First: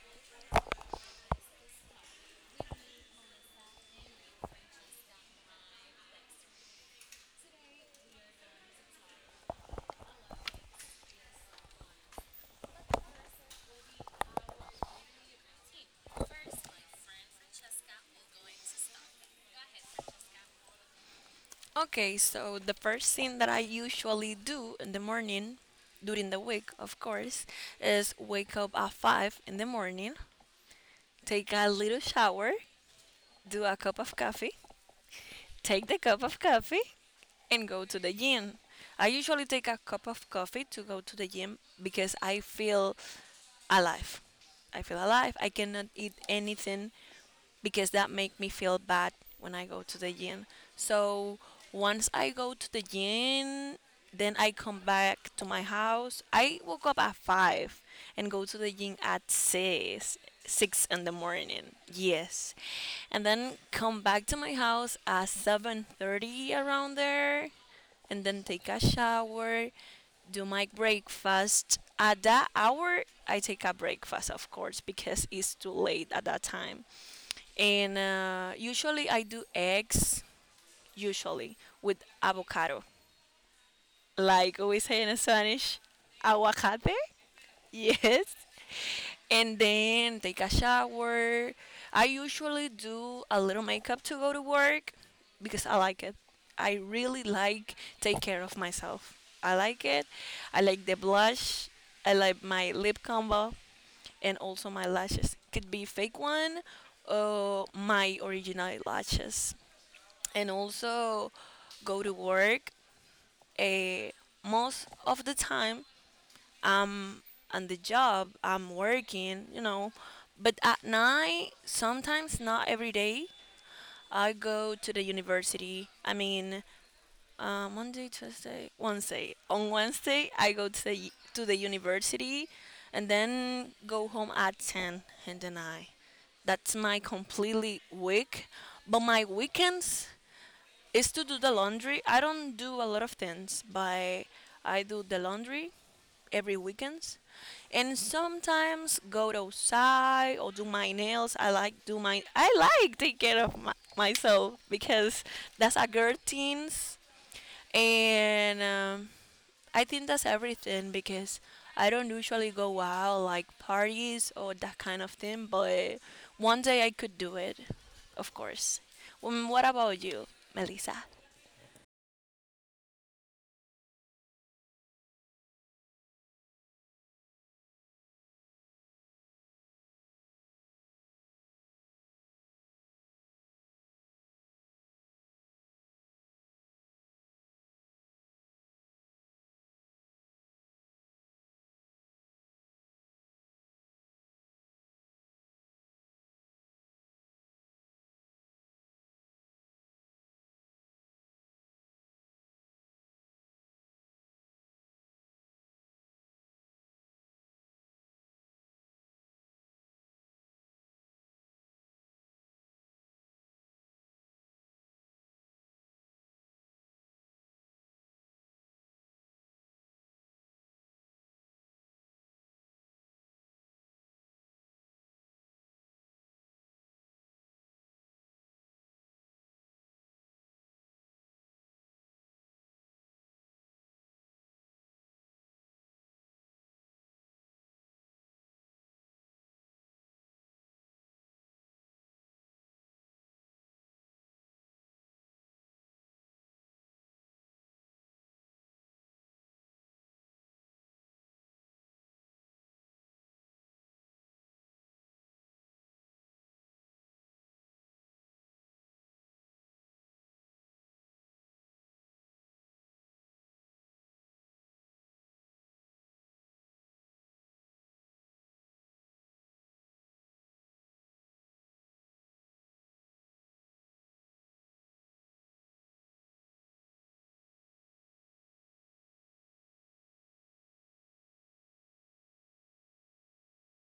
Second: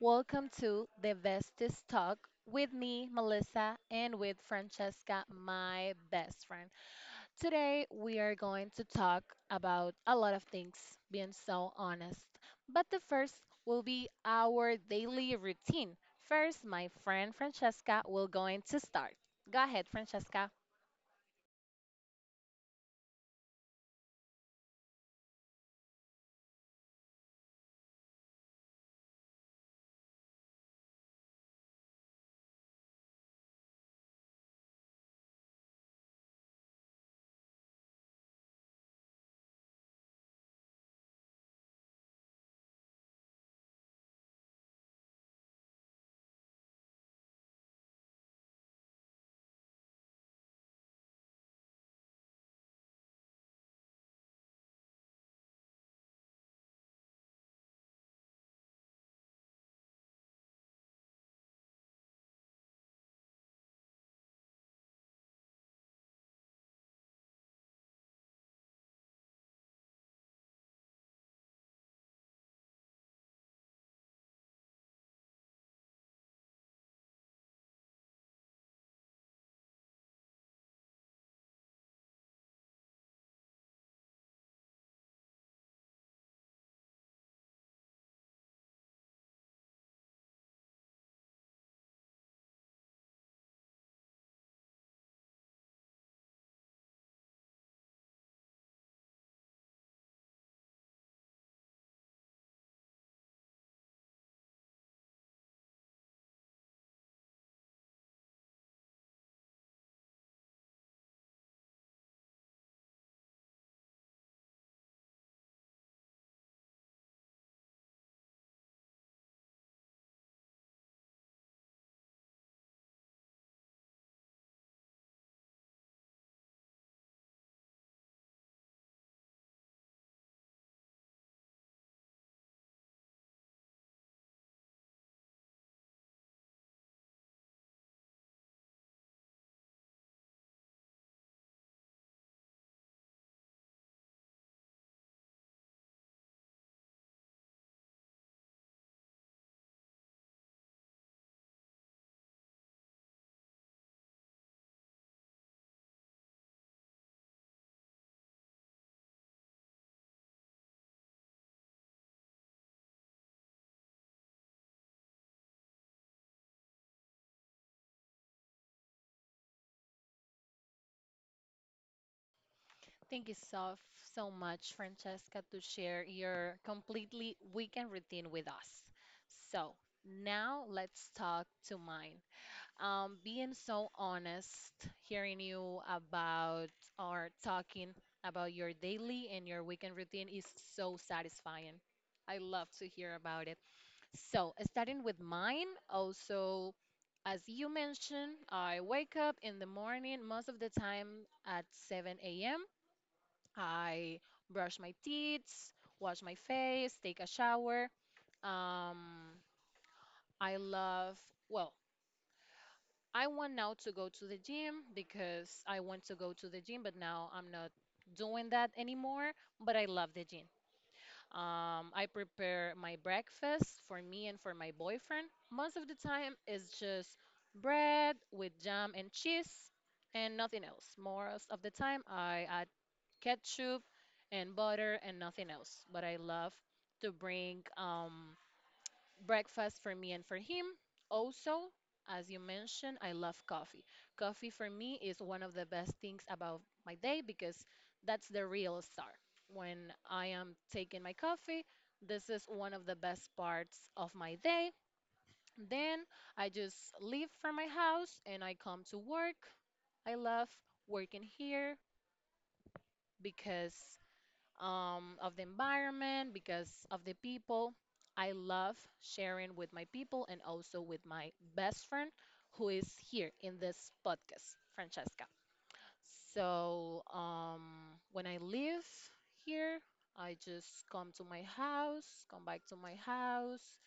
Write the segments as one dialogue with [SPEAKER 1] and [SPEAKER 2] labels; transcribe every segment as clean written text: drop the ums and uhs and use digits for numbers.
[SPEAKER 1] welcome to the Bestest Talk with me, Melissa, and with Francesca, my best friend. Today we are going to talk about a lot of things, being so honest. But the first will be our daily routine. First, my friend Francesca will going to start. Go ahead, Francesca.
[SPEAKER 2] Okay, so the first thing that I usually do in the morning, during the week, of course, is wake up at 5 in the morning, take a little shower, do a cup of coffee, take the cup of coffee, and go to the gym. I usually take a cup of coffee to go to the gym because I feel alive. I feel alive. I cannot eat anything because that make me feel bad when I go to the gym. So once I go to the gym, then I come back to my house. I woke up at five and go to the gym at six, six in the morning. Yes, and then come back to my house at 7:30 around there and then take a shower, do my breakfast. At that hour, I take a breakfast, of course, because it's too late at that time. And usually I do eggs, usually with avocado. Like we say in Spanish, aguacate. Yes. And then take a shower. I usually do a little makeup to go to work because I like it. I really like take care of myself. I like it. I like the blush. I like my lip combo and also my lashes. Could be fake one or my original lashes. And also go to work. eh, Most of the time I'm on the job, I'm working. But at night, sometimes not every day, I go to the university. I mean, Monday, Tuesday, Wednesday. On Wednesday, I go to the university, and then go home at ten, and then I. That's my completely week, but my weekends is to do the laundry. I don't do a lot of things, but I do the laundry every weekends and sometimes go outside or do my nails. I like take care of myself because that's a girl things. And I think that's everything because I don't usually go out like parties or that kind of thing, but one day I could do it, of course. What about you, Melissa?
[SPEAKER 1] Thank you so, so much, Francesca, to share your completely weekend routine with us. So now let's talk to mine. Being so honest, hearing you about or talking about your daily and your weekend routine is so satisfying. I love to hear about it. So starting with mine, also. As you mentioned, I wake up in the morning most of the time at 7 a.m. I brush my teeth, wash my face, take a shower. Um, I love, well, I want now to go to the gym because I want to go to the gym, but now I'm not doing that anymore. But I love the gym. I prepare my breakfast for me and for my boyfriend. Most of the time, it's just bread with jam and cheese and nothing else. Most of the time, I add ketchup and butter and nothing else. But I love to bring breakfast for me and for him. Also, as you mentioned, I love coffee. Coffee for me is one of the best things about my day because that's the real start. When I am taking my coffee, this is one of the best parts of my day. Then I just leave from my house and I come to work. I love working here because of the environment, because of the people. I love sharing with my people and also with my best friend who is here in this podcast, Francesca. So when I leave here, I just come to my house, come back to my house.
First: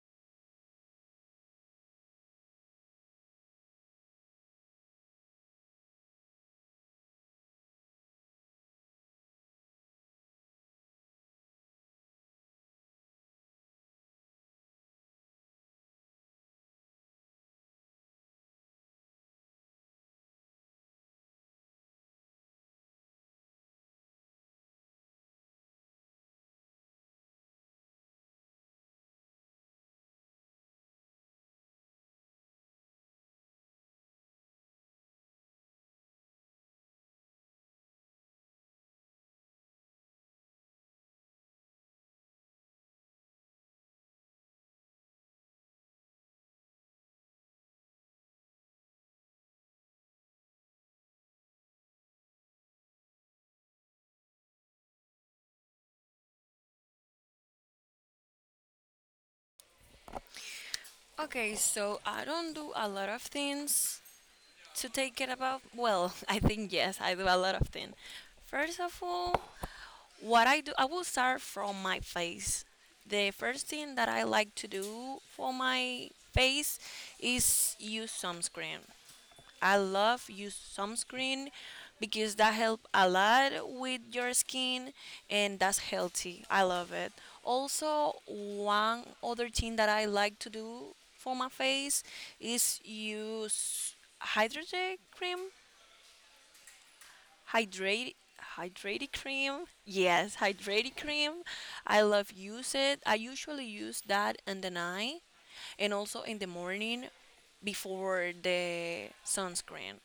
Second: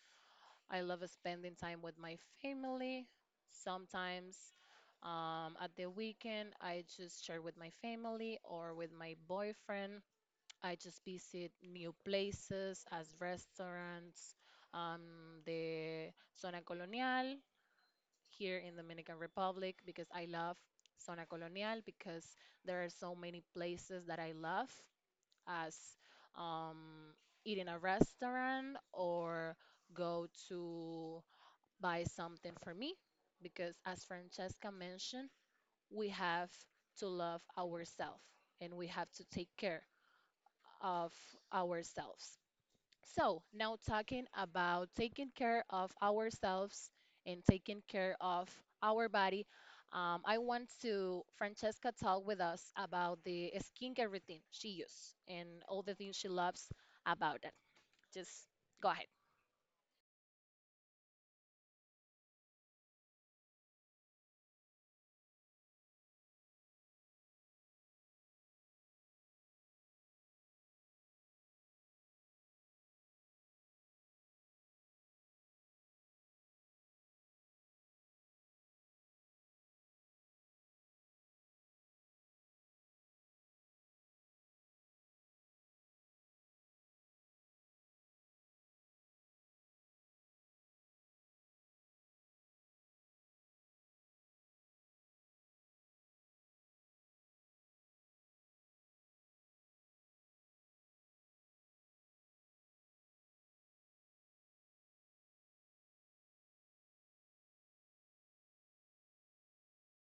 [SPEAKER 1] I love spending time with my family. Sometimes at the weekend, I just share with my family or with my boyfriend. I just visit new places as restaurants, the Zona Colonial here in Dominican Republic because I love Zona Colonial because there are so many places that I love as um, eating a restaurant or go to buy something for me because as Francesca mentioned, we have to love ourselves and we have to take care of ourselves. So, now talking about taking care of ourselves and taking care of our body, I want to Francesca talk with us about the skincare routine she uses and all the things she loves about it. Just go ahead.
[SPEAKER 2] Okay, so I don't do a lot of things to take care about. Well, I think yes, I do a lot of things. First of all, what I do, I will start from my face. The first thing that I like to do for my face is use sunscreen. I love use sunscreen because that help a lot with your skin and that's healthy. I love it. Also, one other thing that I like to do for my face is use hydrated cream, hydrate hydrated cream. Yes, hydrated cream. I love use it. I usually use that in the night and also in the morning before the sunscreen.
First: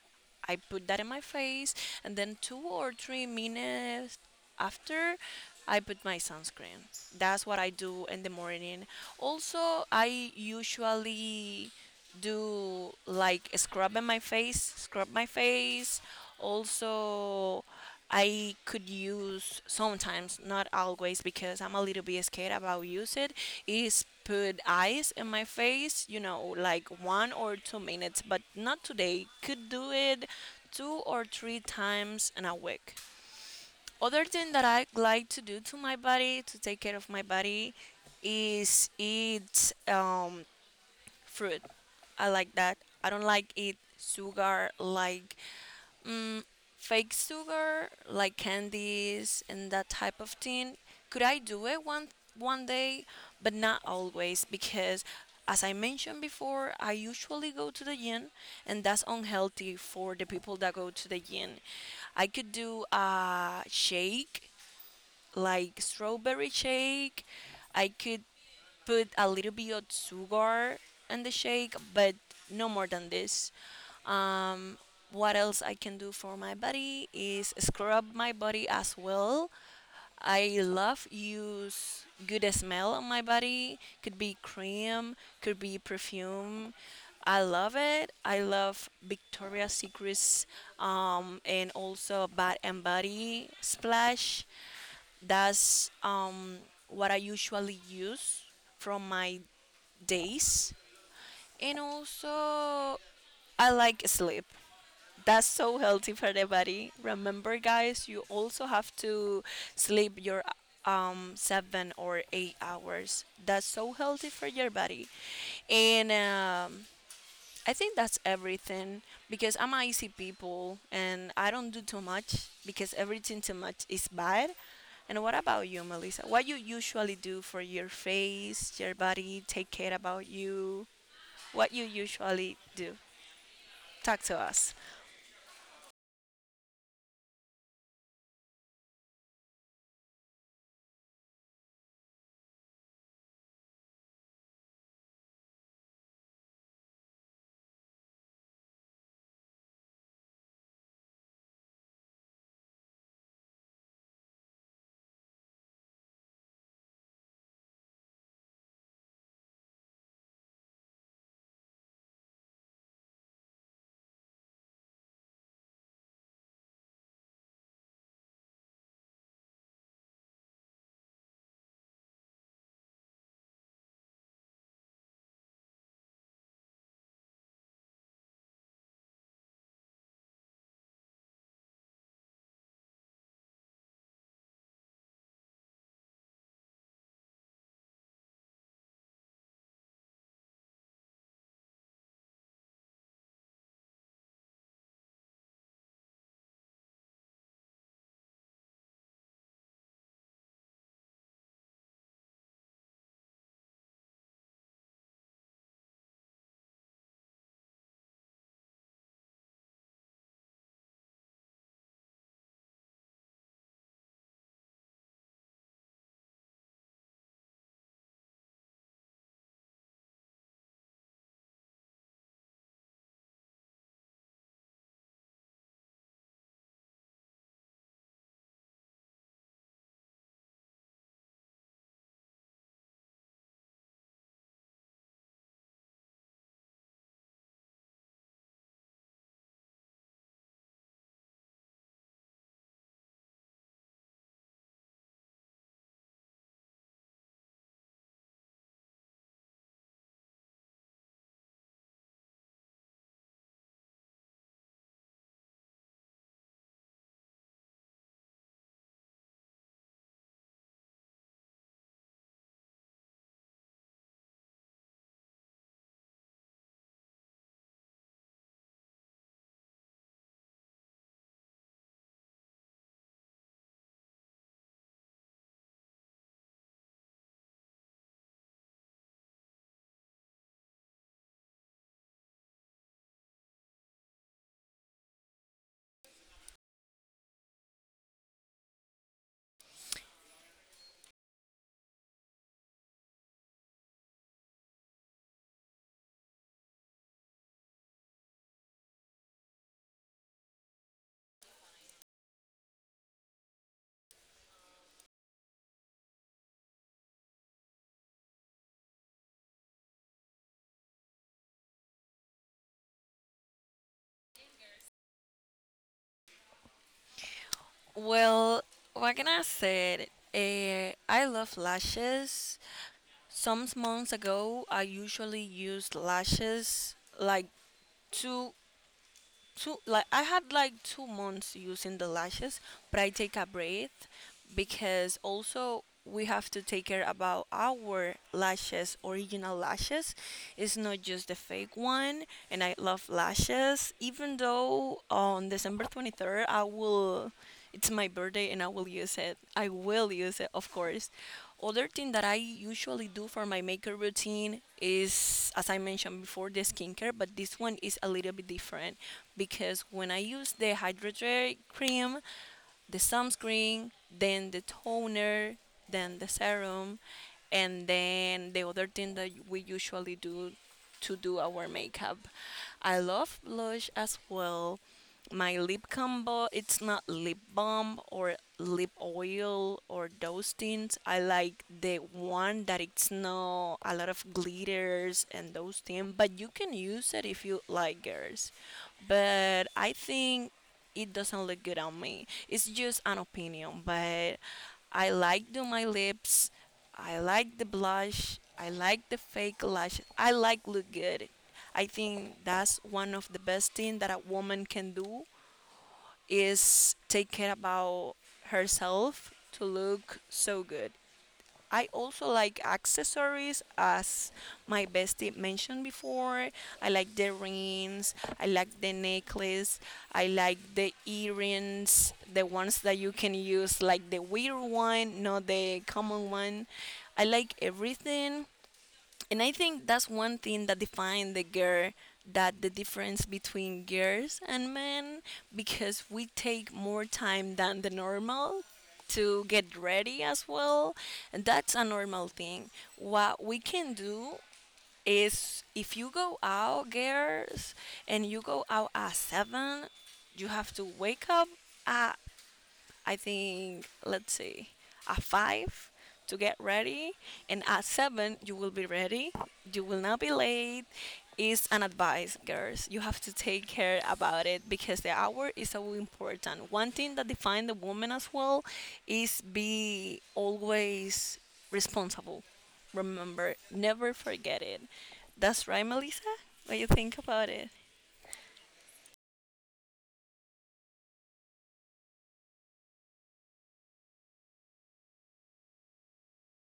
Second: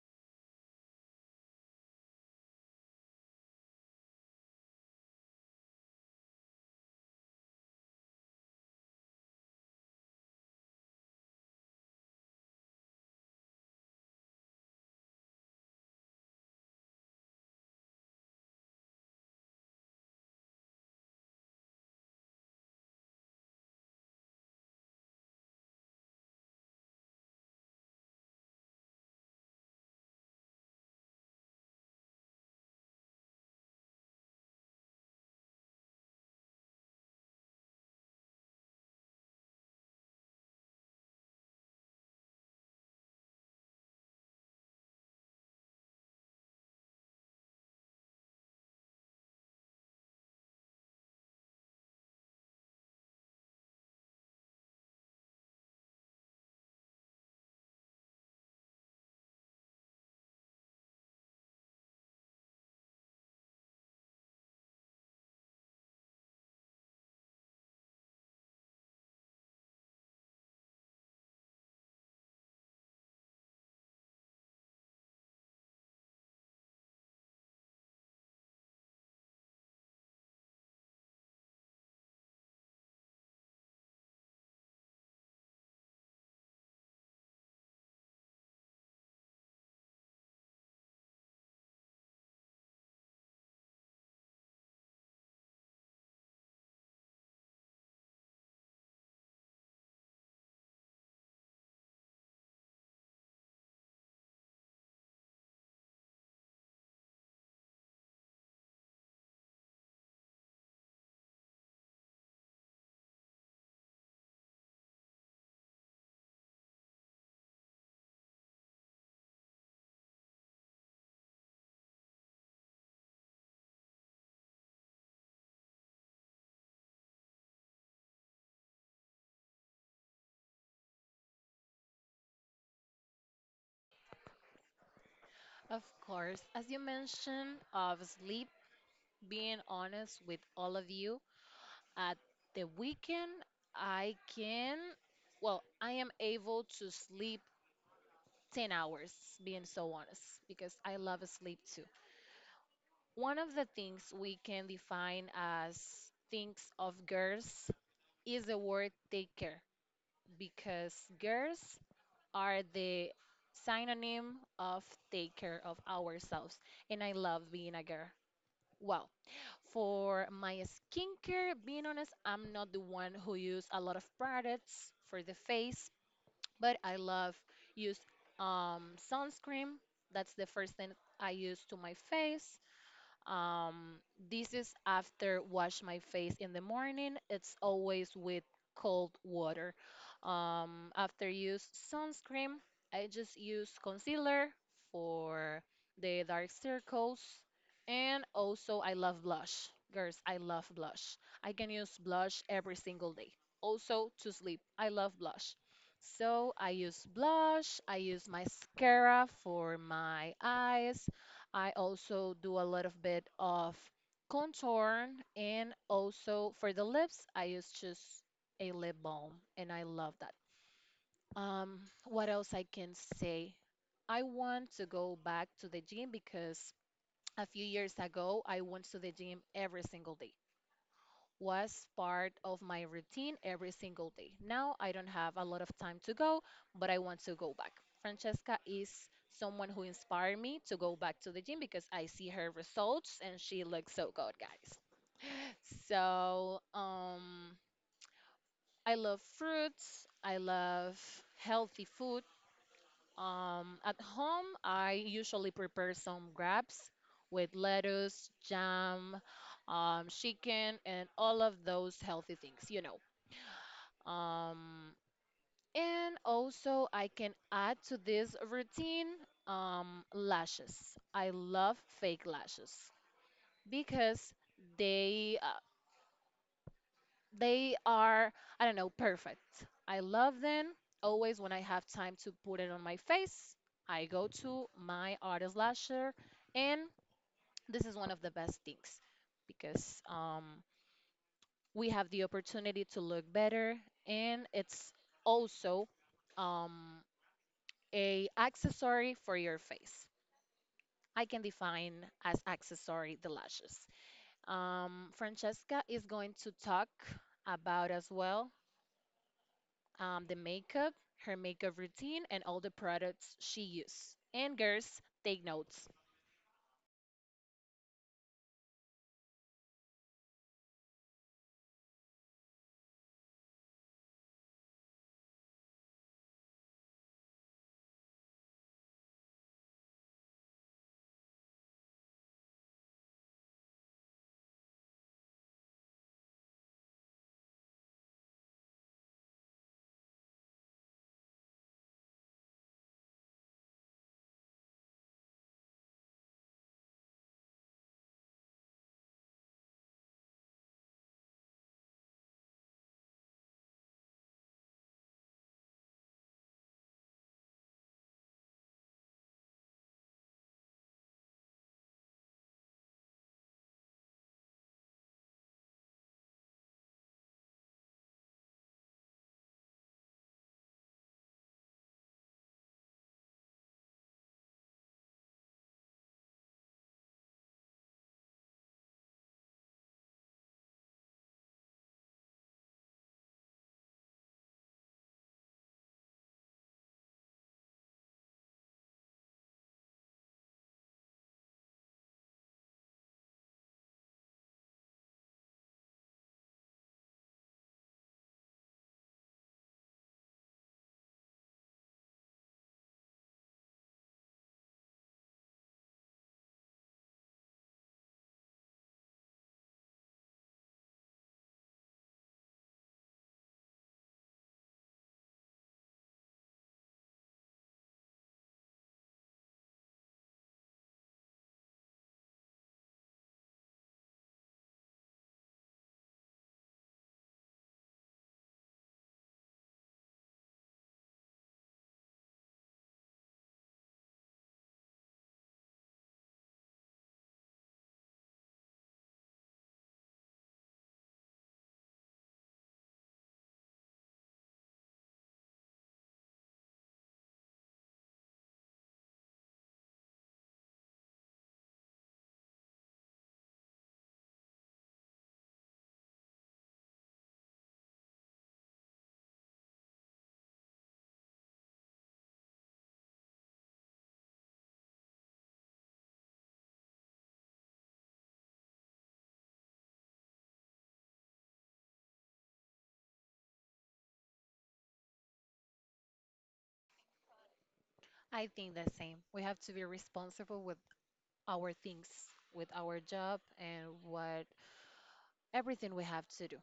[SPEAKER 2] I put that in my face, and then 2 or 3 minutes after I put my sunscreen. That's what I do in the morning. Also, I usually do like scrubbing my face, scrub my face. Also, I could use sometimes, not always, because I'm a little bit scared about use it. Is put ice in my face, like 1 or 2 minutes, but not today. Could do it 2 or 3 times in a week. Other thing that I like to do to my body to take care of my body is eat fruit. I like that. I don't like eat sugar like mm, fake sugar like candies and that type of thing. Could I do it one day, but not always because as I mentioned before, I usually go to the gym and that's unhealthy for the people that go to the gym. I could do a shake like strawberry shake. I could put a little bit of sugar in the shake, but no more than this. Um, what else I can do for my body is scrub my body as well. I love use good smell on my body. Could be cream, could be perfume. I love it. I love Victoria's Secrets and also Bath and Body Splash. That's what I usually use from my days. And also, I like sleep. That's so healthy for the body. Remember, guys, you also have to sleep your 7 or 8 hours. That's so healthy for your body. And I think that's everything because I'm an easy people and I don't do too much because everything too much is bad. And what about you, Melissa? What you usually do for your face, your body, take care about you? What you usually do? Talk to us.
[SPEAKER 1] Of course, as you mentioned of sleep, being honest with all of you, at the weekend I can, well, I am able to sleep 10 hours, being so honest, because I love sleep too. One of the things we can define as things of girls is the word take care, because girls are the synonym of take care of ourselves. And I love being a girl. Well, for my skincare, being honest, I'm not the one who use a lot of products for the face but I love use sunscreen. That's the first thing I use to my face. Um, this is after wash my face in the morning. It's always with cold water. After use sunscreen, I just use concealer for the dark circles. And also, I love blush. Girls, I love blush. I can use blush every single day. Also, to sleep, I love blush. So, I use blush, I use mascara for my eyes, I also do a little bit of contour and also for the lips, I use just a lip balm and I love that. What else I can say? I want to go back to the gym because a few years ago I went to the gym every single day was part of my routine every single day. Now I don't have a lot of time to go, but I want to go back. Francesca is someone who inspired me to go back to the gym because I see her results and she looks so good, guys. So, I love fruits. I love healthy food. At home, I usually prepare some wraps with lettuce, jam, chicken, and all of those healthy things, you know. Um, and also, I can add to this routine lashes. I love fake lashes because they uh, they are, I don't know, perfect. I love them. Always when I have time to put it on my face, I go to my artist lasher, and this is one of the best things because we have the opportunity to look better, and it's also. Um, a accessory for your face. I can define as accessory the lashes. Francesca is going to talk about as well the makeup, her makeup routine, and all the products she uses. And girls, take notes.
[SPEAKER 2] Well, what can I say? I love lashes. Some months ago, I usually used lashes, like two two like I had like 2 months using the lashes, but I take a break because also we have to take care about our lashes original lashes. It's not just the fake one, and I love lashes. Even though on december 23rd I will it's my birthday and I will use it. I will use it, of course. Other thing that I usually do for my makeup routine is, as I mentioned before, the skincare, but this one is a little bit different because when I use the hydrogel cream, the sunscreen, then the toner, then the serum, and then the other thing that we usually do to do our makeup. I love blush as well. My lip combo, it's not lip balm or lip oil or those things. I like the one that it's no a lot of glitters and those things, but you can use it if you like, girls. But I think it doesn't look good on me. It's just an opinion, but I like do my lips. I like the blush. I like the fake lash. I like look good. I think that's one of the best thing that a woman can do is take care about herself to look so good. I also like accessories, as my bestie mentioned before. I like the rings, I like the necklace, I like the earrings, the ones that you can use, like the weird one, not the common one. I like everything. And I think that's one thing that defines the girl, that the difference between girls and men, because we take more time than the normal to get ready as well. And that's a normal thing. What we can do is, if you go out girls and you go out at 7, you have to wake up at, I think, let's see, at 5 to get ready, and at 7 you will be ready. You will not be late. It's an advice, girls. You have to take care about it because the hour is so important. One thing that defines the woman as well is be always responsible. Remember, never forget it. That's right, Melissa. What do you think about it?
[SPEAKER 1] I think the same. We have to be responsible with our things, with our job, and what everything we have to do.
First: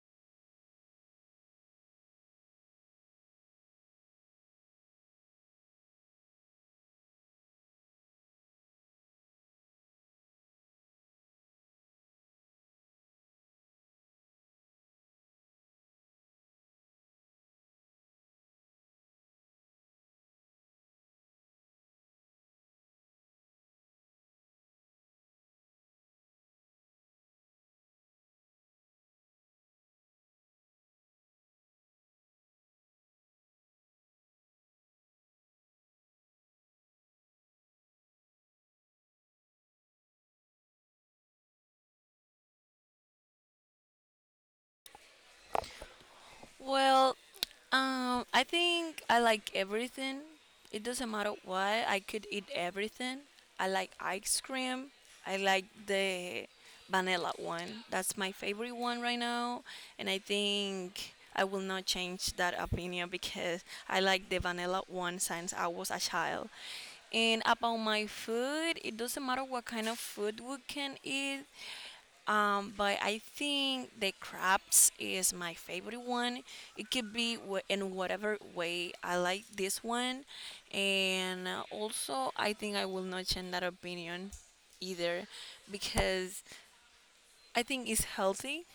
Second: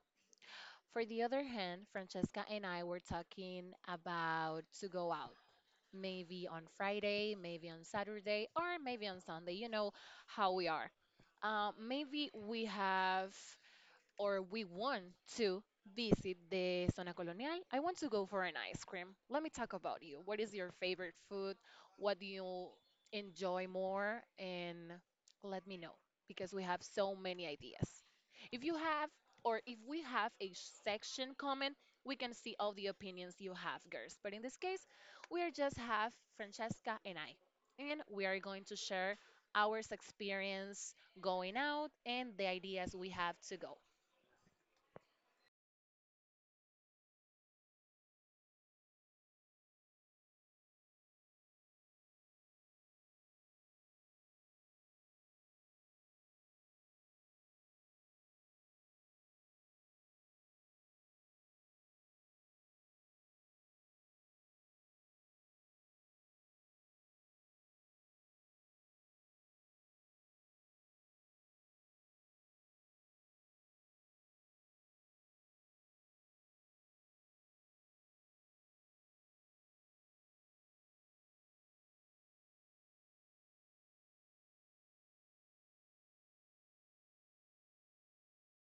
[SPEAKER 1] For the other hand, Francesca and I were talking about to go out maybe on Friday, maybe on Saturday, or maybe on Sunday. You know how we are. Maybe we have or we want to visit the Zona Colonial, I want to go for an ice cream. Let me talk about you. What is your favorite food? What do you enjoy more? And let me know because we have so many ideas. If you have, or if we have a section comment, we can see all the opinions you have, girls. But in this case, we are just have Francesca and I, and we are going to share our experience going out and the ideas we have to go.
[SPEAKER 2] Well, I think I like everything. It doesn't matter what. I could eat everything. I like ice cream. I like the vanilla one. That's my favorite one right now. And I think I will not change that opinion because I like the vanilla one since I was a child. And about my food, it doesn't matter what kind of food we can eat. But I think the crabs is my favorite one. It could be in whatever way I like this one, and also I think I will not change that opinion either because I think it's healthy.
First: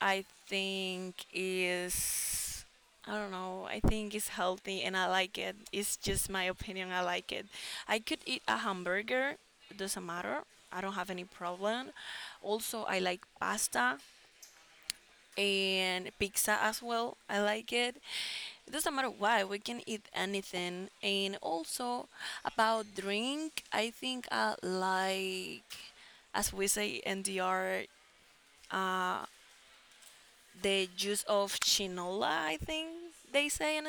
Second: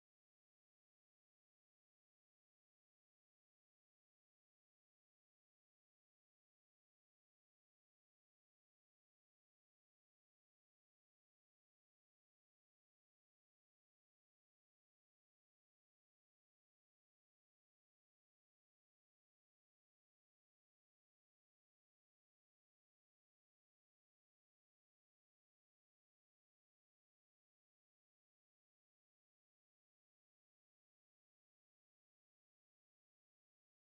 [SPEAKER 2] I think is, I don't know. I think it's healthy and I like it. It's just my opinion. I like it. I could eat a hamburger. It doesn't matter. I don't have any problem. Also, I like pasta and pizza as well. I like it. It doesn't matter why, we can eat anything. And also about drink, I think I like, as we say in DR, uh, the juice of chinola, I think they say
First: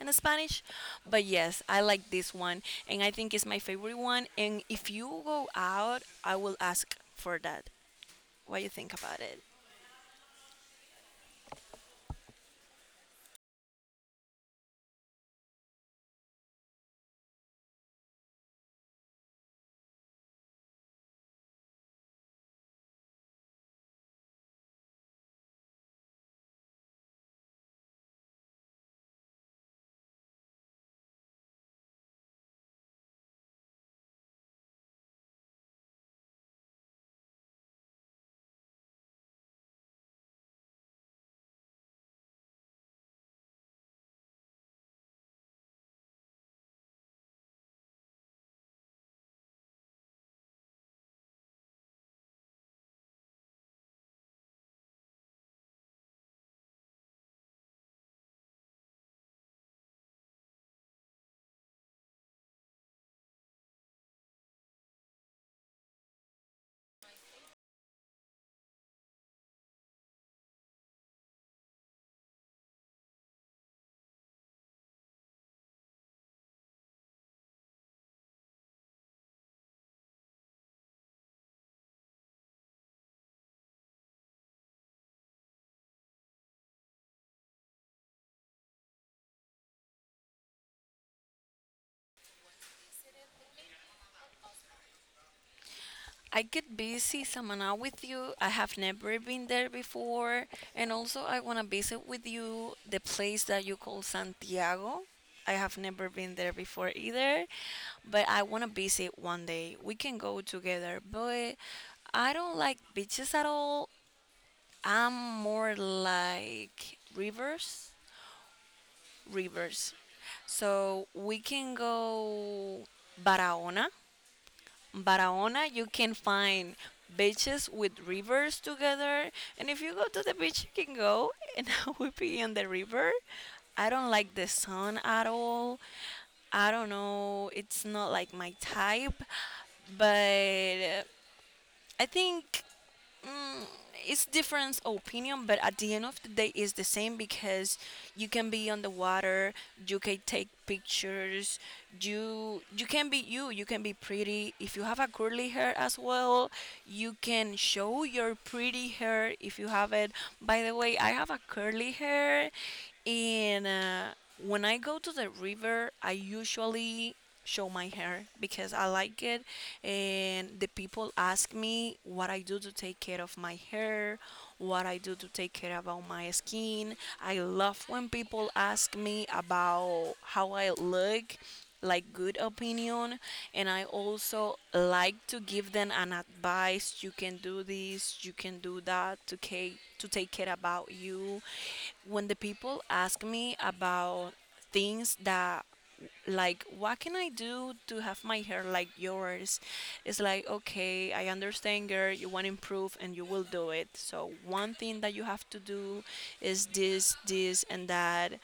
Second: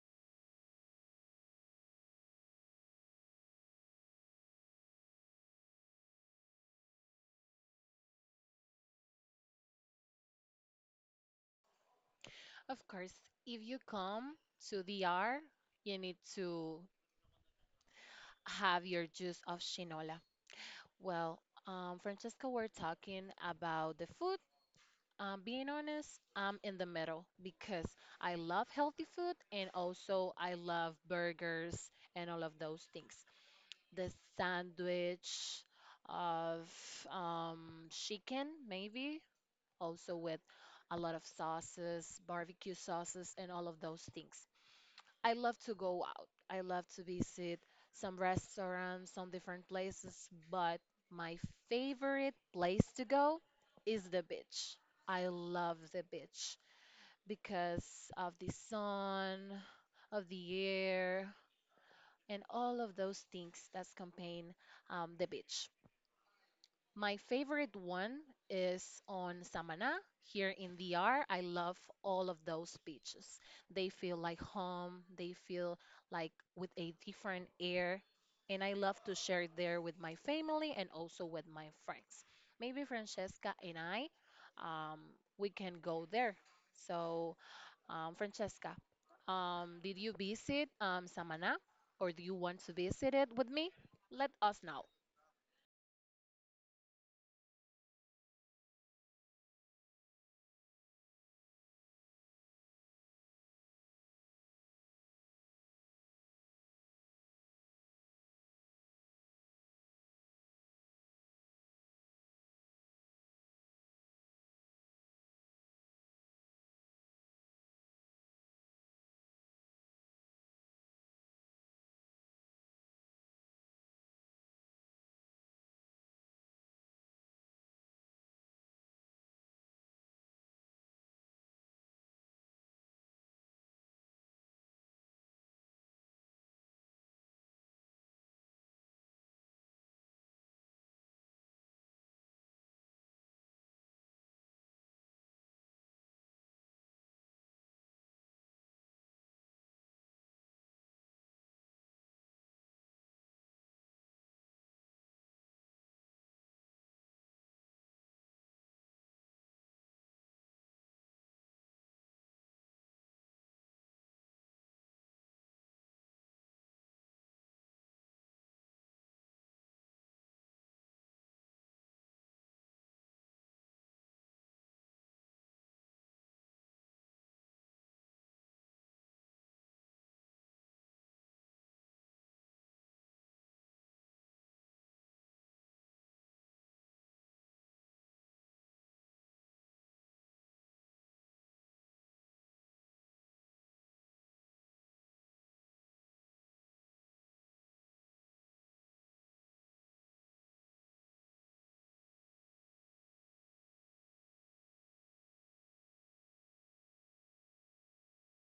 [SPEAKER 2] in Spanish. But yes, I like this one, and I think it's my favorite one. And if you go out, I will ask for that. What you think about it?
[SPEAKER 1] Of course, if you come to DR, you need to have your juice of shinola. Well, Francesca, we're talking about the food. Being honest, I'm in the middle because I love healthy food and also I love burgers and all of those things. The sandwich of chicken, maybe, also with a lot of sauces, barbecue sauces, and all of those things. I love to go out. I love to visit some restaurants, some different places, but my favorite place to go is the beach. I love the beach because of the sun, of the air, and all of those things that campaign the beach. My favorite one is on Samana here in DR. I love all of those beaches. They feel like home, they feel like with a different air. And I love to share there with my family and also with my friends. Maybe Francesca and I, um, we can go there. So, Francesca, did you visit Samana or do you want to visit it with me? Let us know.
[SPEAKER 2] I get busy Samaná with you. I have never been there before. And also, I want to visit with you the place that you call Santiago. I have never been there before either, but I want to visit one day. We can go together, but I don't like beaches at all. I'm more like rivers, rivers. So we can go Barahona. Barahona, you can find beaches with rivers together. And if you go to the beach, you can go and I will be on the river. I don't like the sun at all. I don't know. It's not like my type. But I think mm, it's different opinion, but at the end of the day, it's the same because you can be on the water, you can take pictures, you can be you, you can be pretty. If you have a curly hair as well, you can show your pretty hair if you have it. By the way, I have a curly hair, and when I go to the river, I usually show my hair because I like it, and the people ask me what I do to take care of my hair, what I do to take care about my skin. I love when people ask me about how I look, like good opinion, and I also like to give them an advice. You can do this, you can do that to to take care about you. When the people ask me about things that, like, what can I do to have my hair like yours, it's like, okay, I understand, girl, you want to improve and you will do it. So one thing that you have to do is this, this, and that.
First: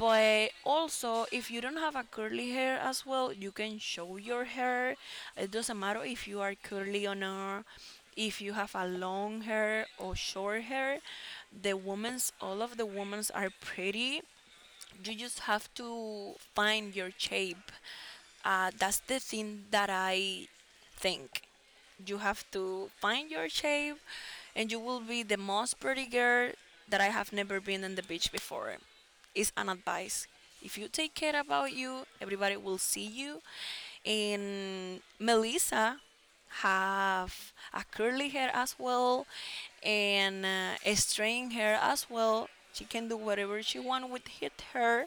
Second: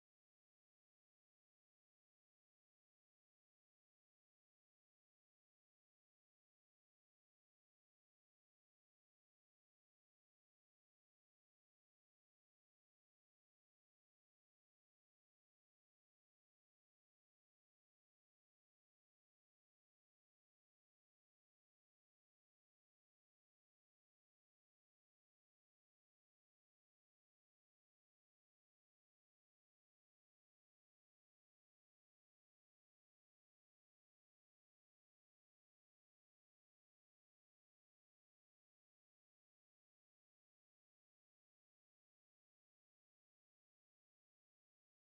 [SPEAKER 2] But also if you don't have a curly hair as well, you can show your hair. It doesn't matter if you are curly or not, if you have a long hair or short hair. The women's, all of the women's are pretty. You just have to find your shape. That's the thing that I think. You have to find your shape, and you will be the most pretty girl that I have never been on the beach before. Is an advice. If you take care about you, everybody will see you. And Melissa have a curly hair as well, and a straight hair as well. She can do whatever she wants with hit her,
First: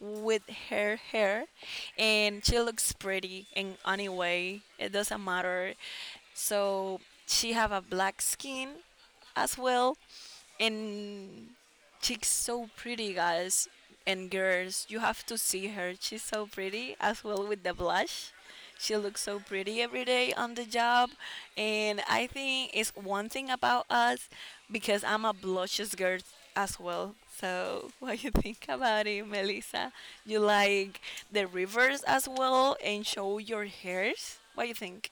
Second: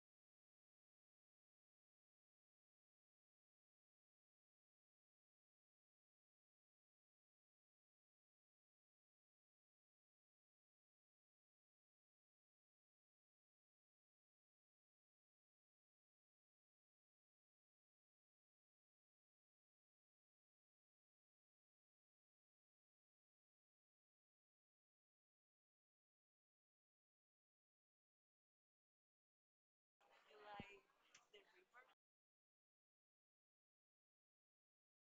[SPEAKER 2] with her hair, and she looks pretty in any way. It doesn't matter. So she have a black skin as well. And she's so pretty, guys and girls. You have to see her. She's so pretty as well with the blush. She looks so pretty every day on the job. And I think it's one thing about us because I'm a blushes girl as well. So what you think about it, Melissa? You like the rivers as well and show your hairs? What you think?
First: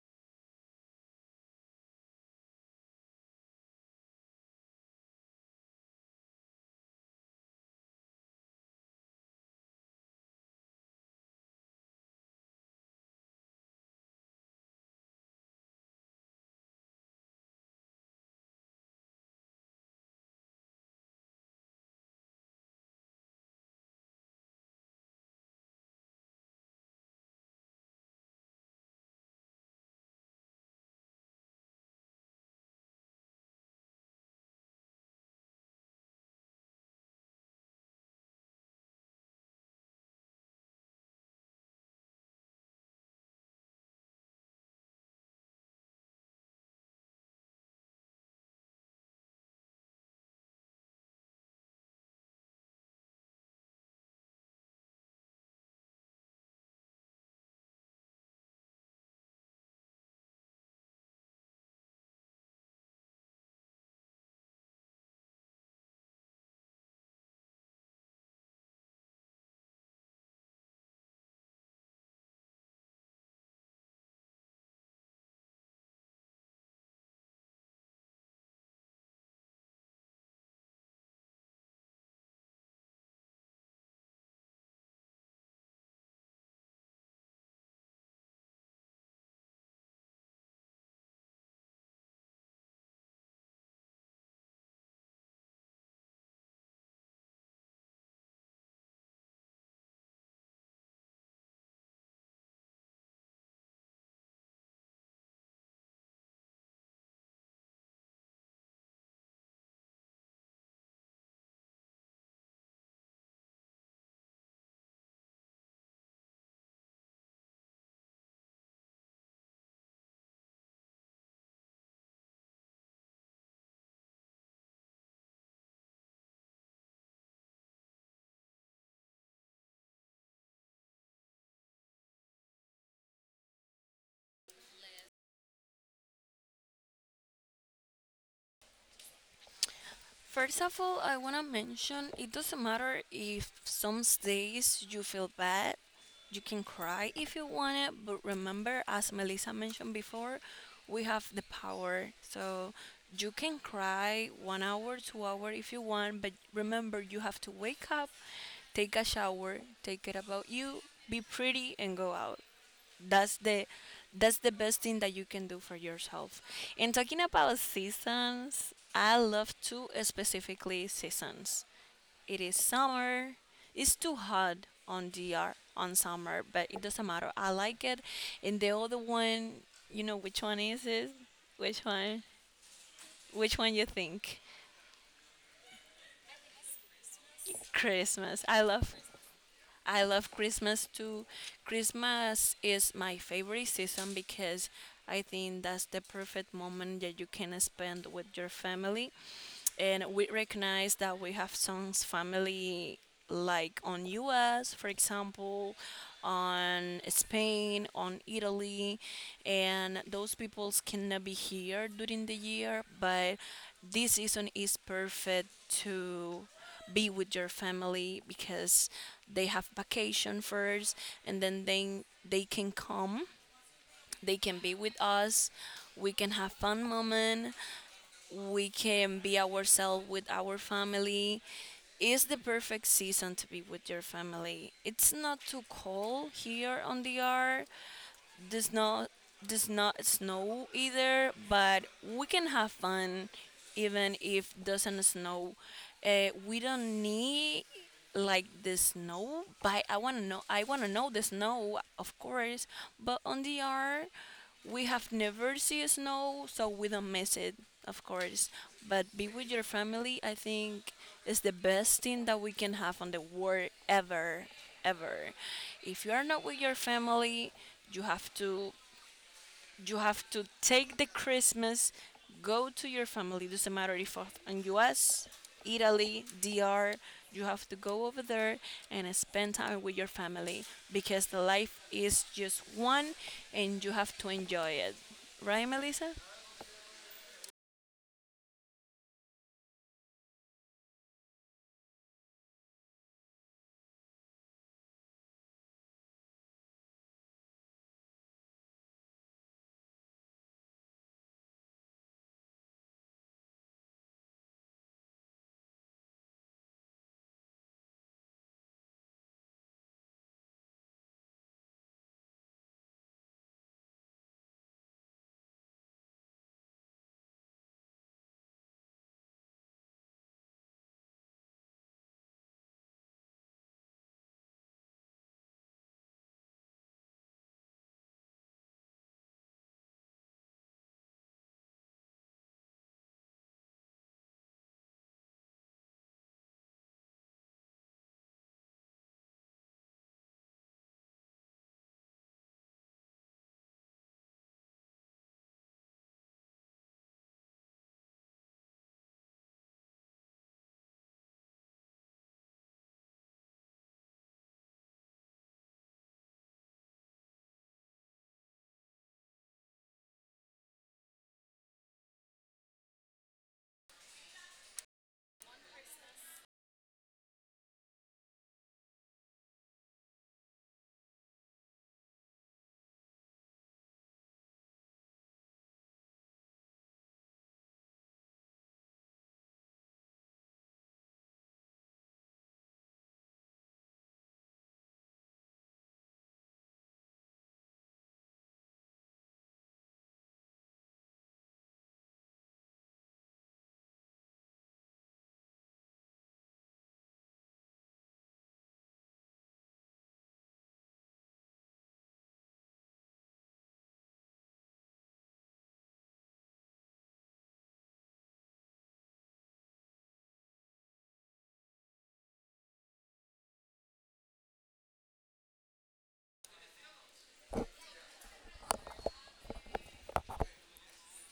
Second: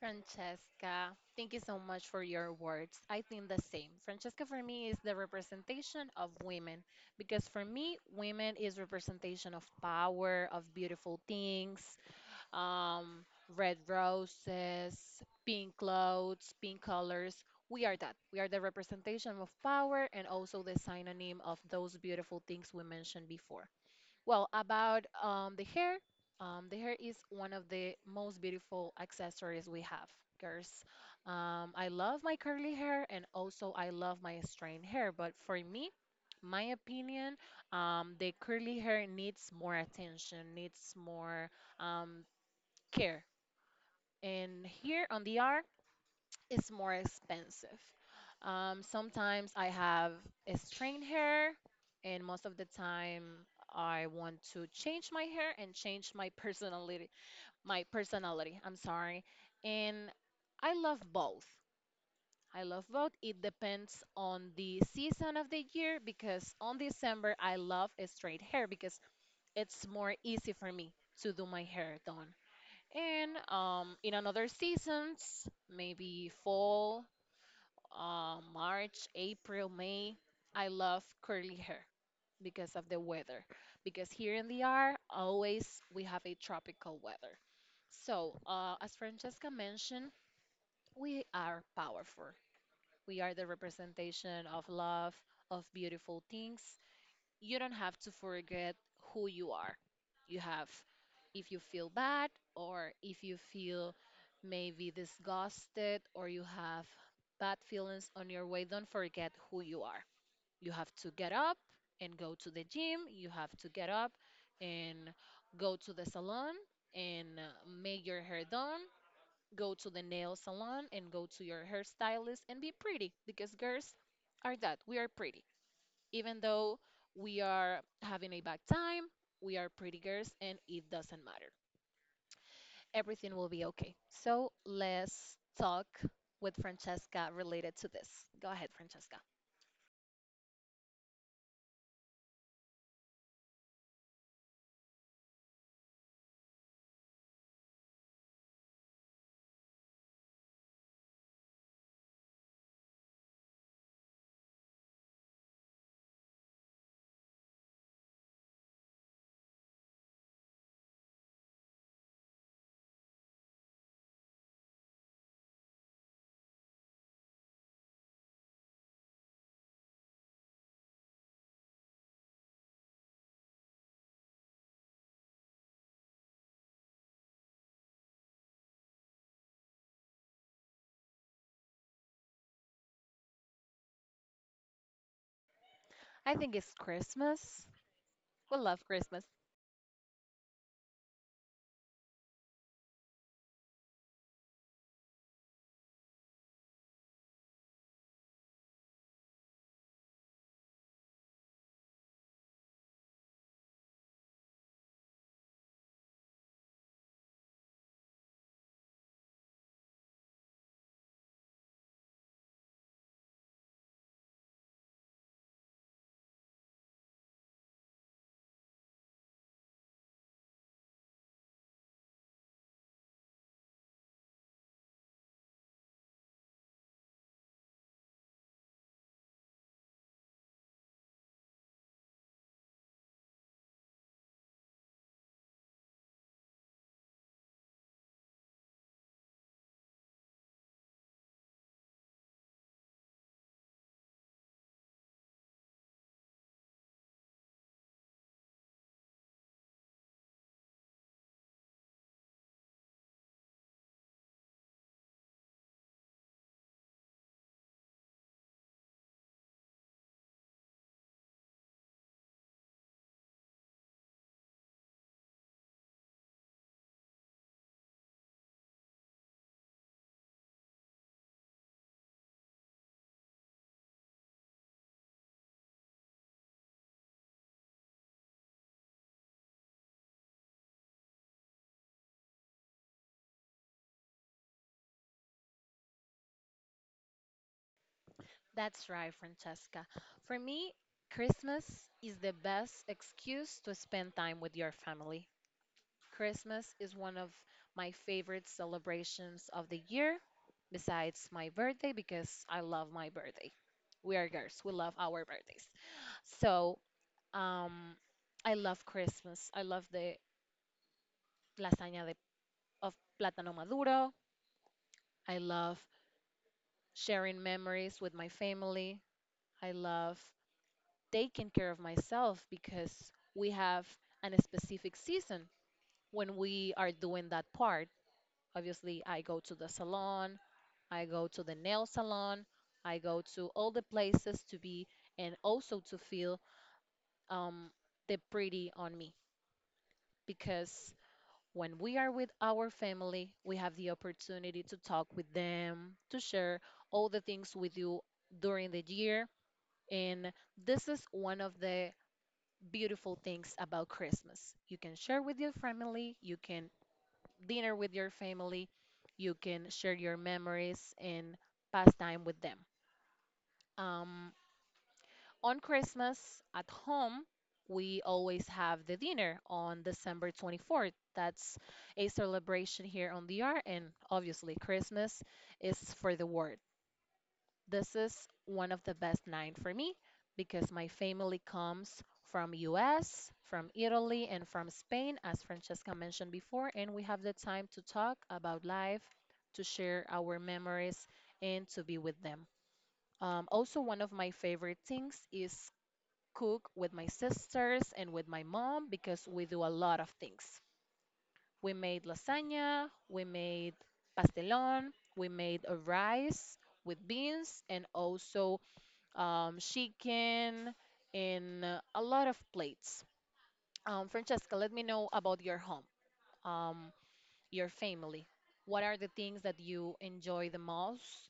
[SPEAKER 1] Francesca, thank you so much for your words. I think the same. Francesca for me is the representation of women because for me, women is representation of power, of beautiful things, red roses, pink clothes, pink colors. We are that. We are the representation of power and also the synonym of those beautiful things we mentioned before. Well, about the hair is one of the most beautiful accessories we have, girls. I love my curly hair and also I love my straight hair, but for me, my opinion, the curly hair needs more attention, needs more um, care. And here on the it's more expensive. Sometimes I have a straight hair, and most of the time I want to change my hair and change my personality. My personality, I'm sorry. And I love both. I love both. It depends on the season of the year because on December I love a straight hair because it's more easy for me to do my hair done. And in another seasons, maybe fall, March, April, May, I love curly hair because of the weather. Because here in the R, always we have a tropical weather. So, as Francesca mentioned, we are powerful. We are the representation of love, of beautiful things, you don't have to forget who you are. You have, if you feel bad or if you feel maybe disgusted or you have bad feelings on your way, don't forget who you are. You have to get up and go to the gym. You have to get up and go to the salon and make your hair done. Go to the nail salon and go to your hairstylist and be pretty because girls are that. We are pretty. Even though we are having a bad time, we are pretty girls and it doesn't matter. Everything will be okay. So let's talk with Francesca related to this. Go ahead, Francesca.
[SPEAKER 2] First of all, I want to mention it doesn't matter if some days you feel bad. You can cry if you want it, but remember, as Melissa mentioned before, we have the power. So you can cry 1 hour, 2 hour if you want, but remember, you have to wake up, take a shower, take it about you, be pretty, and go out. That's the that's the best thing that you can do for yourself. And talking about seasons, I love two specifically seasons. It is summer. It's too hot on DR on summer, but it doesn't matter. I like it. And the other one, you know which one is it? Which one? Which one you think?
[SPEAKER 1] I think it's Christmas.
[SPEAKER 2] Christmas.
[SPEAKER 1] We
[SPEAKER 2] I
[SPEAKER 1] love
[SPEAKER 2] love.
[SPEAKER 1] Christmas.
[SPEAKER 2] I love Christmas too. Christmas is my favorite season because I think that's the perfect moment that you can spend with your family. And we recognize that we have some family, like on US, for example, on Spain, on Italy, and those peoples cannot be here during the year, but this season is perfect to be with your family because they have vacation first, and then they can come, they can be with us, we can have fun moment, we can be ourselves with our family. Is the perfect season to be with your family. It's not too cold here on the R, does not, does not snow either, but we can have fun even if doesn't snow. We don't need like the snow, but I wanna know the snow, of course. But on the art, we have never seen snow, so we don't miss it, of course. But be with your family, I think, is the best thing that we can have on the world ever, ever. If you are not with your family, you have to, you have to take the Christmas, go to your family. Doesn't matter if in U.S., Italy, DR. You have to go over there and spend time with your family because the life is just one, and you have to enjoy it. Right, Melissa?
[SPEAKER 1] That's right, Francesca. For me, Christmas is the best excuse to spend time with your family. Christmas is one of my favorite celebrations of the year, besides my birthday, because I love my birthday. We are girls, we love our birthdays. So, um, I love Christmas. I love the lasagna of plátano maduro. I love sharing memories with my family. I love taking care of myself because we have an specific season when we are doing that part. Obviously, I go to the salon, I go to the nail salon. I go to all the places to be and also to feel um, the pretty on me because when we are with our family, we have the opportunity to talk with them, to share all the things with you during the year. And this is one of the beautiful things about Christmas. You can share with your family, you can dinner with your family, you can share your memories and pass time with them. Um, On Christmas at home, we always have the dinner on December 24th. That's a celebration here on the R, and obviously, Christmas is for the world. This is one of the best nine for me because my family comes from US, from Italy, and from Spain, as Francesca mentioned before, and we have the time to talk about life, to share our memories, and to be with them. Also, one of my favorite things is cook with my sisters and with my mom because we do a lot of things. We made lasagna, we made pastelón, we made a rice with beans and also chicken in a lot of plates. Francesca, let me know about your home. Um, your family. What are the things that you enjoy the most,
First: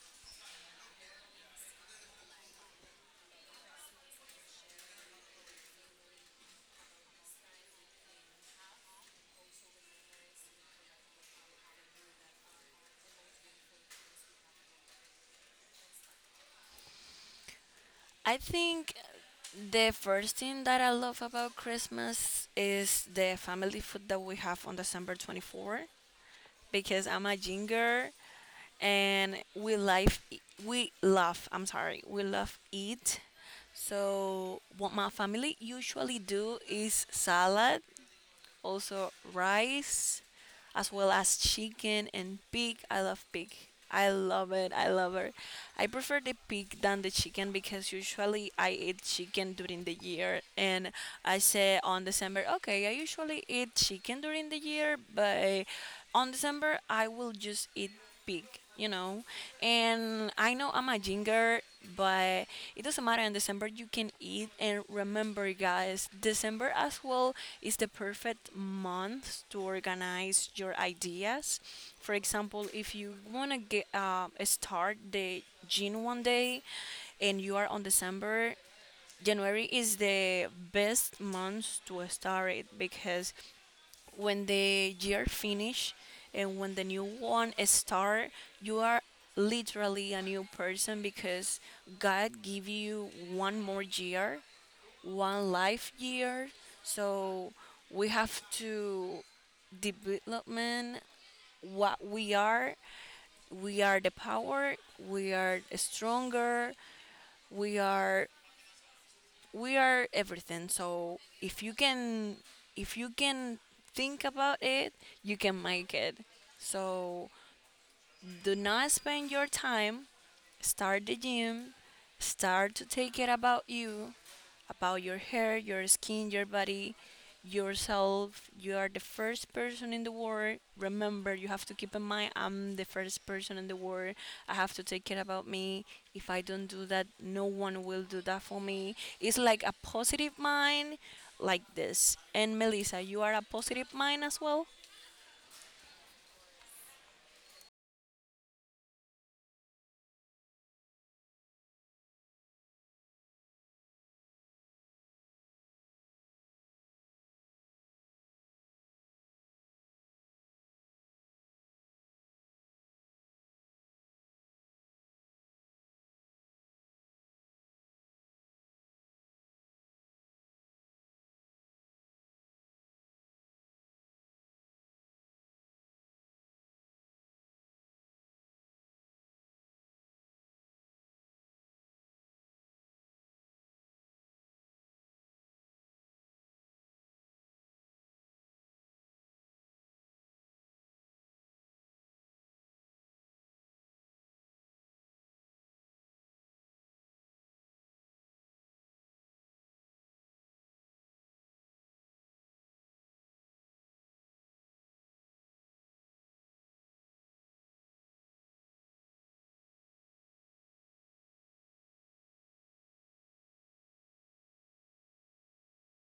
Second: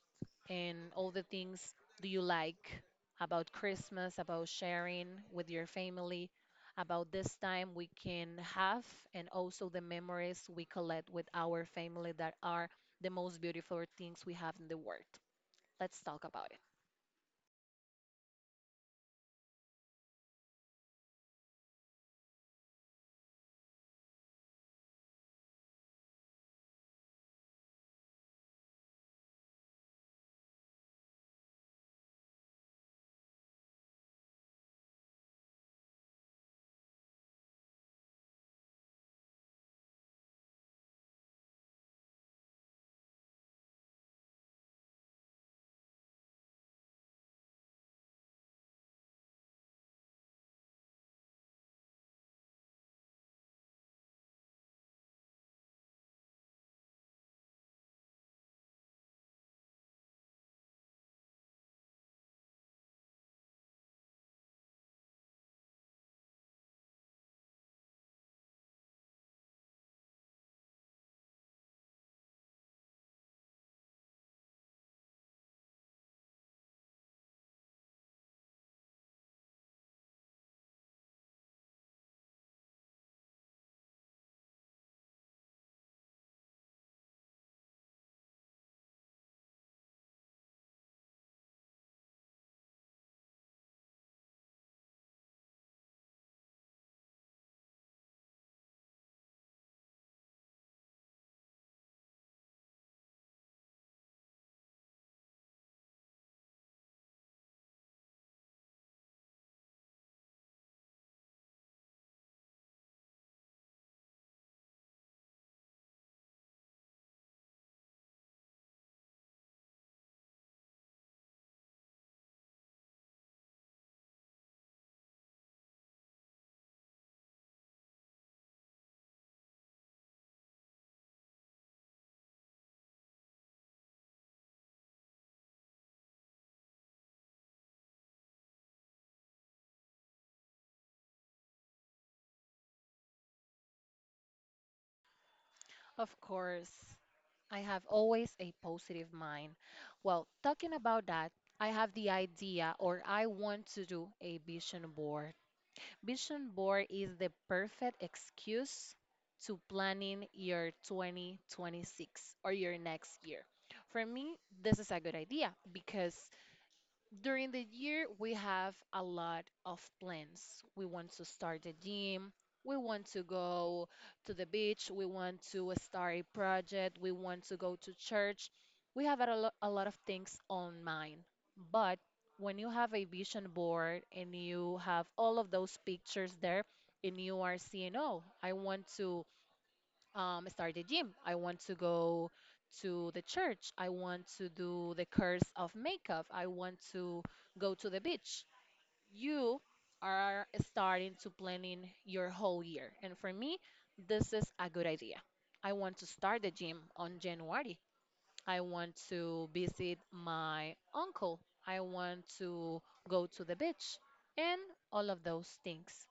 [SPEAKER 1] and all the things do you like about Christmas, about sharing with your family, about this time we can have, and also the memories we collect with our family that are the most beautiful things we have in the world. Let's talk about it.
[SPEAKER 2] I think the first thing that I love about Christmas is the family food that we have on December 24th because I'm a ginger, and we love. I'm sorry, we love eat. So what my family usually do is salad, also rice, as well as chicken and pig. I love pig. I love it. I love it. I prefer the pig than the chicken because usually I eat chicken during the year, and I say on December, okay, I usually eat chicken during the year, but on December I will just eat big, you know. And I know I'm a ginger, but it doesn't matter. In December, you can eat. And remember, guys, December as well is the perfect month to organize your ideas. For example, if you wanna get start the gin one day, and you are on December, January is the best month to start it because when the year finish and when the new one start, you are literally a new person because god give you one more year, one life year. So we have to development what we are. We are the power, we are stronger, we are, we are everything. So if you can think about it, you can make it. So do not spend your time. Start the gym. Start to take care about you, about your hair, your skin, your body, yourself. You are the first person in the world. Remember, you have to keep in mind I'm the first person in the world. I have to take care about me. If I don't do that, no one will do that for me. It's like a positive mind like this. And Melissa, you are a positive mind as well?
[SPEAKER 1] Of course, I have always a positive mind. Well, talking about that, I have the idea or I want to do a vision board. Vision board is the perfect excuse to planning your 2026 or your next year. For me, this is a good idea because during the year, we have a lot of plans. We want to start a gym. We want to go to the beach. We want to start a project. We want to go to church. We have a lot of things on mind. But when you have a vision board and you have all of those pictures there, and you are seeing, oh, I want to start the gym. I want to go to the church. I want to do the curse of makeup. I want to go to the beach. You are starting to planning your whole year. And for me, this is a good idea. I want to start the gym on January. I want to visit my uncle. I want to go to the beach and all of those things.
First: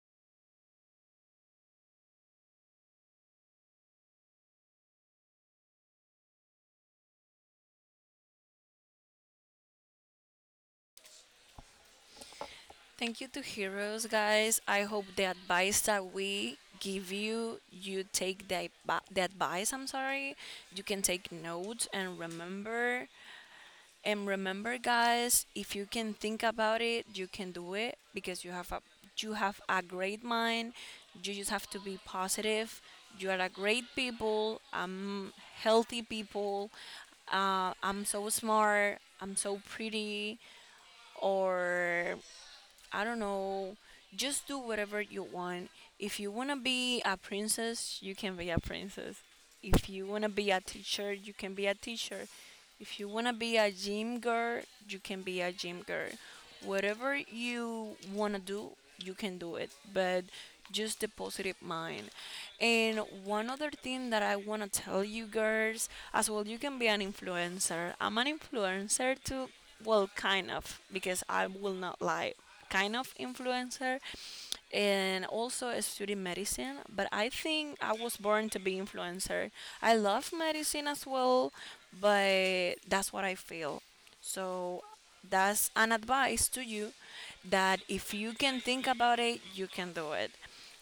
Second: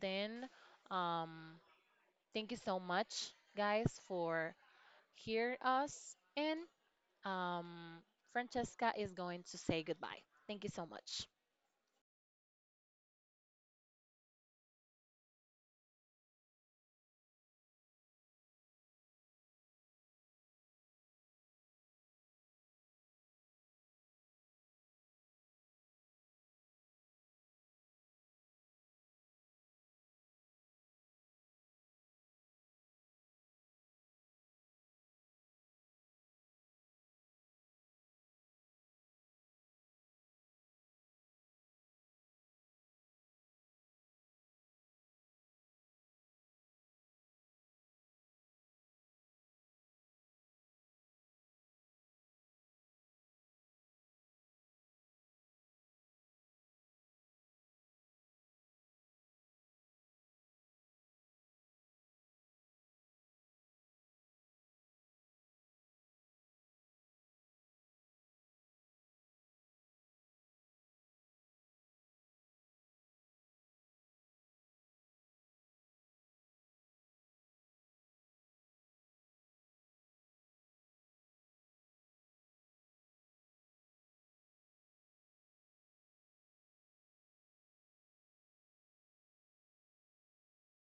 [SPEAKER 1] Then, um, Thank you so much, guys, for hear us. And um, Francesca is going to say goodbye. Thank you so much.
[SPEAKER 2] Thank you to Heroes, guys. I hope the advice that we give you, you take the advice, I'm sorry. You can take notes and remember. And remember, guys, if you can think about it, you can do it because you have a great mind. You just have to be positive. You are a great people. I'm healthy people. I'm so smart. I'm so pretty. Or I don't know. Just do whatever you want. If you want to be a princess, you can be a princess. If you want to be a teacher, you can be a teacher. If you want to be a gym girl, you can be a gym girl. Whatever you want to do, you can do it. But just the positive mind. And one other thing that I want to tell you girls as well, you can be an influencer. I'm an influencer too. Well, kind of, because I will not lie, kind of influencer, and also a student medicine, but I think I was born to be influencer. I love medicine as well, but that's what I feel. So that's an advice to you, that if you can think about it, you can do it.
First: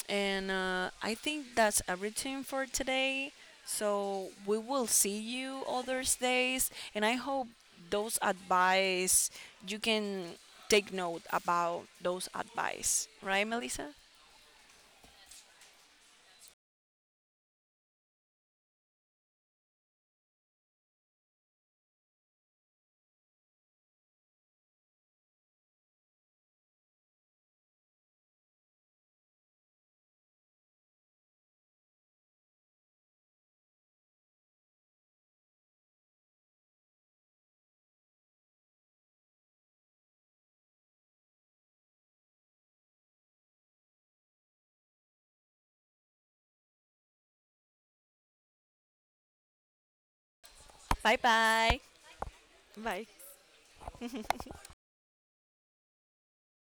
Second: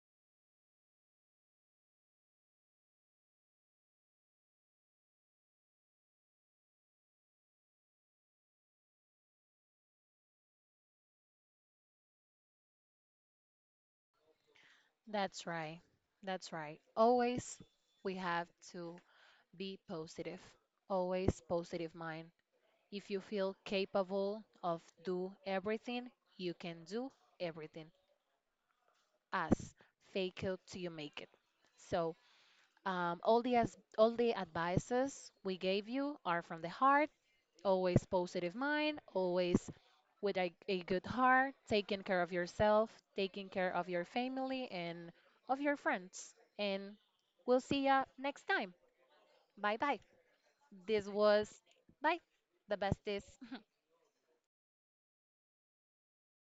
[SPEAKER 2] And I think that's everything for today. So we will see you other days, and I hope those advice you can take note about those advice, right, Melissa?
[SPEAKER 1] That's right. That's right. Always we have to be positive. Always positive mind. If you feel capable of do everything, you can do everything. As fake it till you make it. So all the advices we gave you are from the heart. Always positive mind, always with a good heart, taking care of yourself, taking care of your family and of your friends. And we'll see ya next time. Bye bye. This
[SPEAKER 2] Bye
[SPEAKER 1] was
[SPEAKER 2] bye.
[SPEAKER 1] Bye. The
[SPEAKER 2] Bye.
[SPEAKER 1] best is.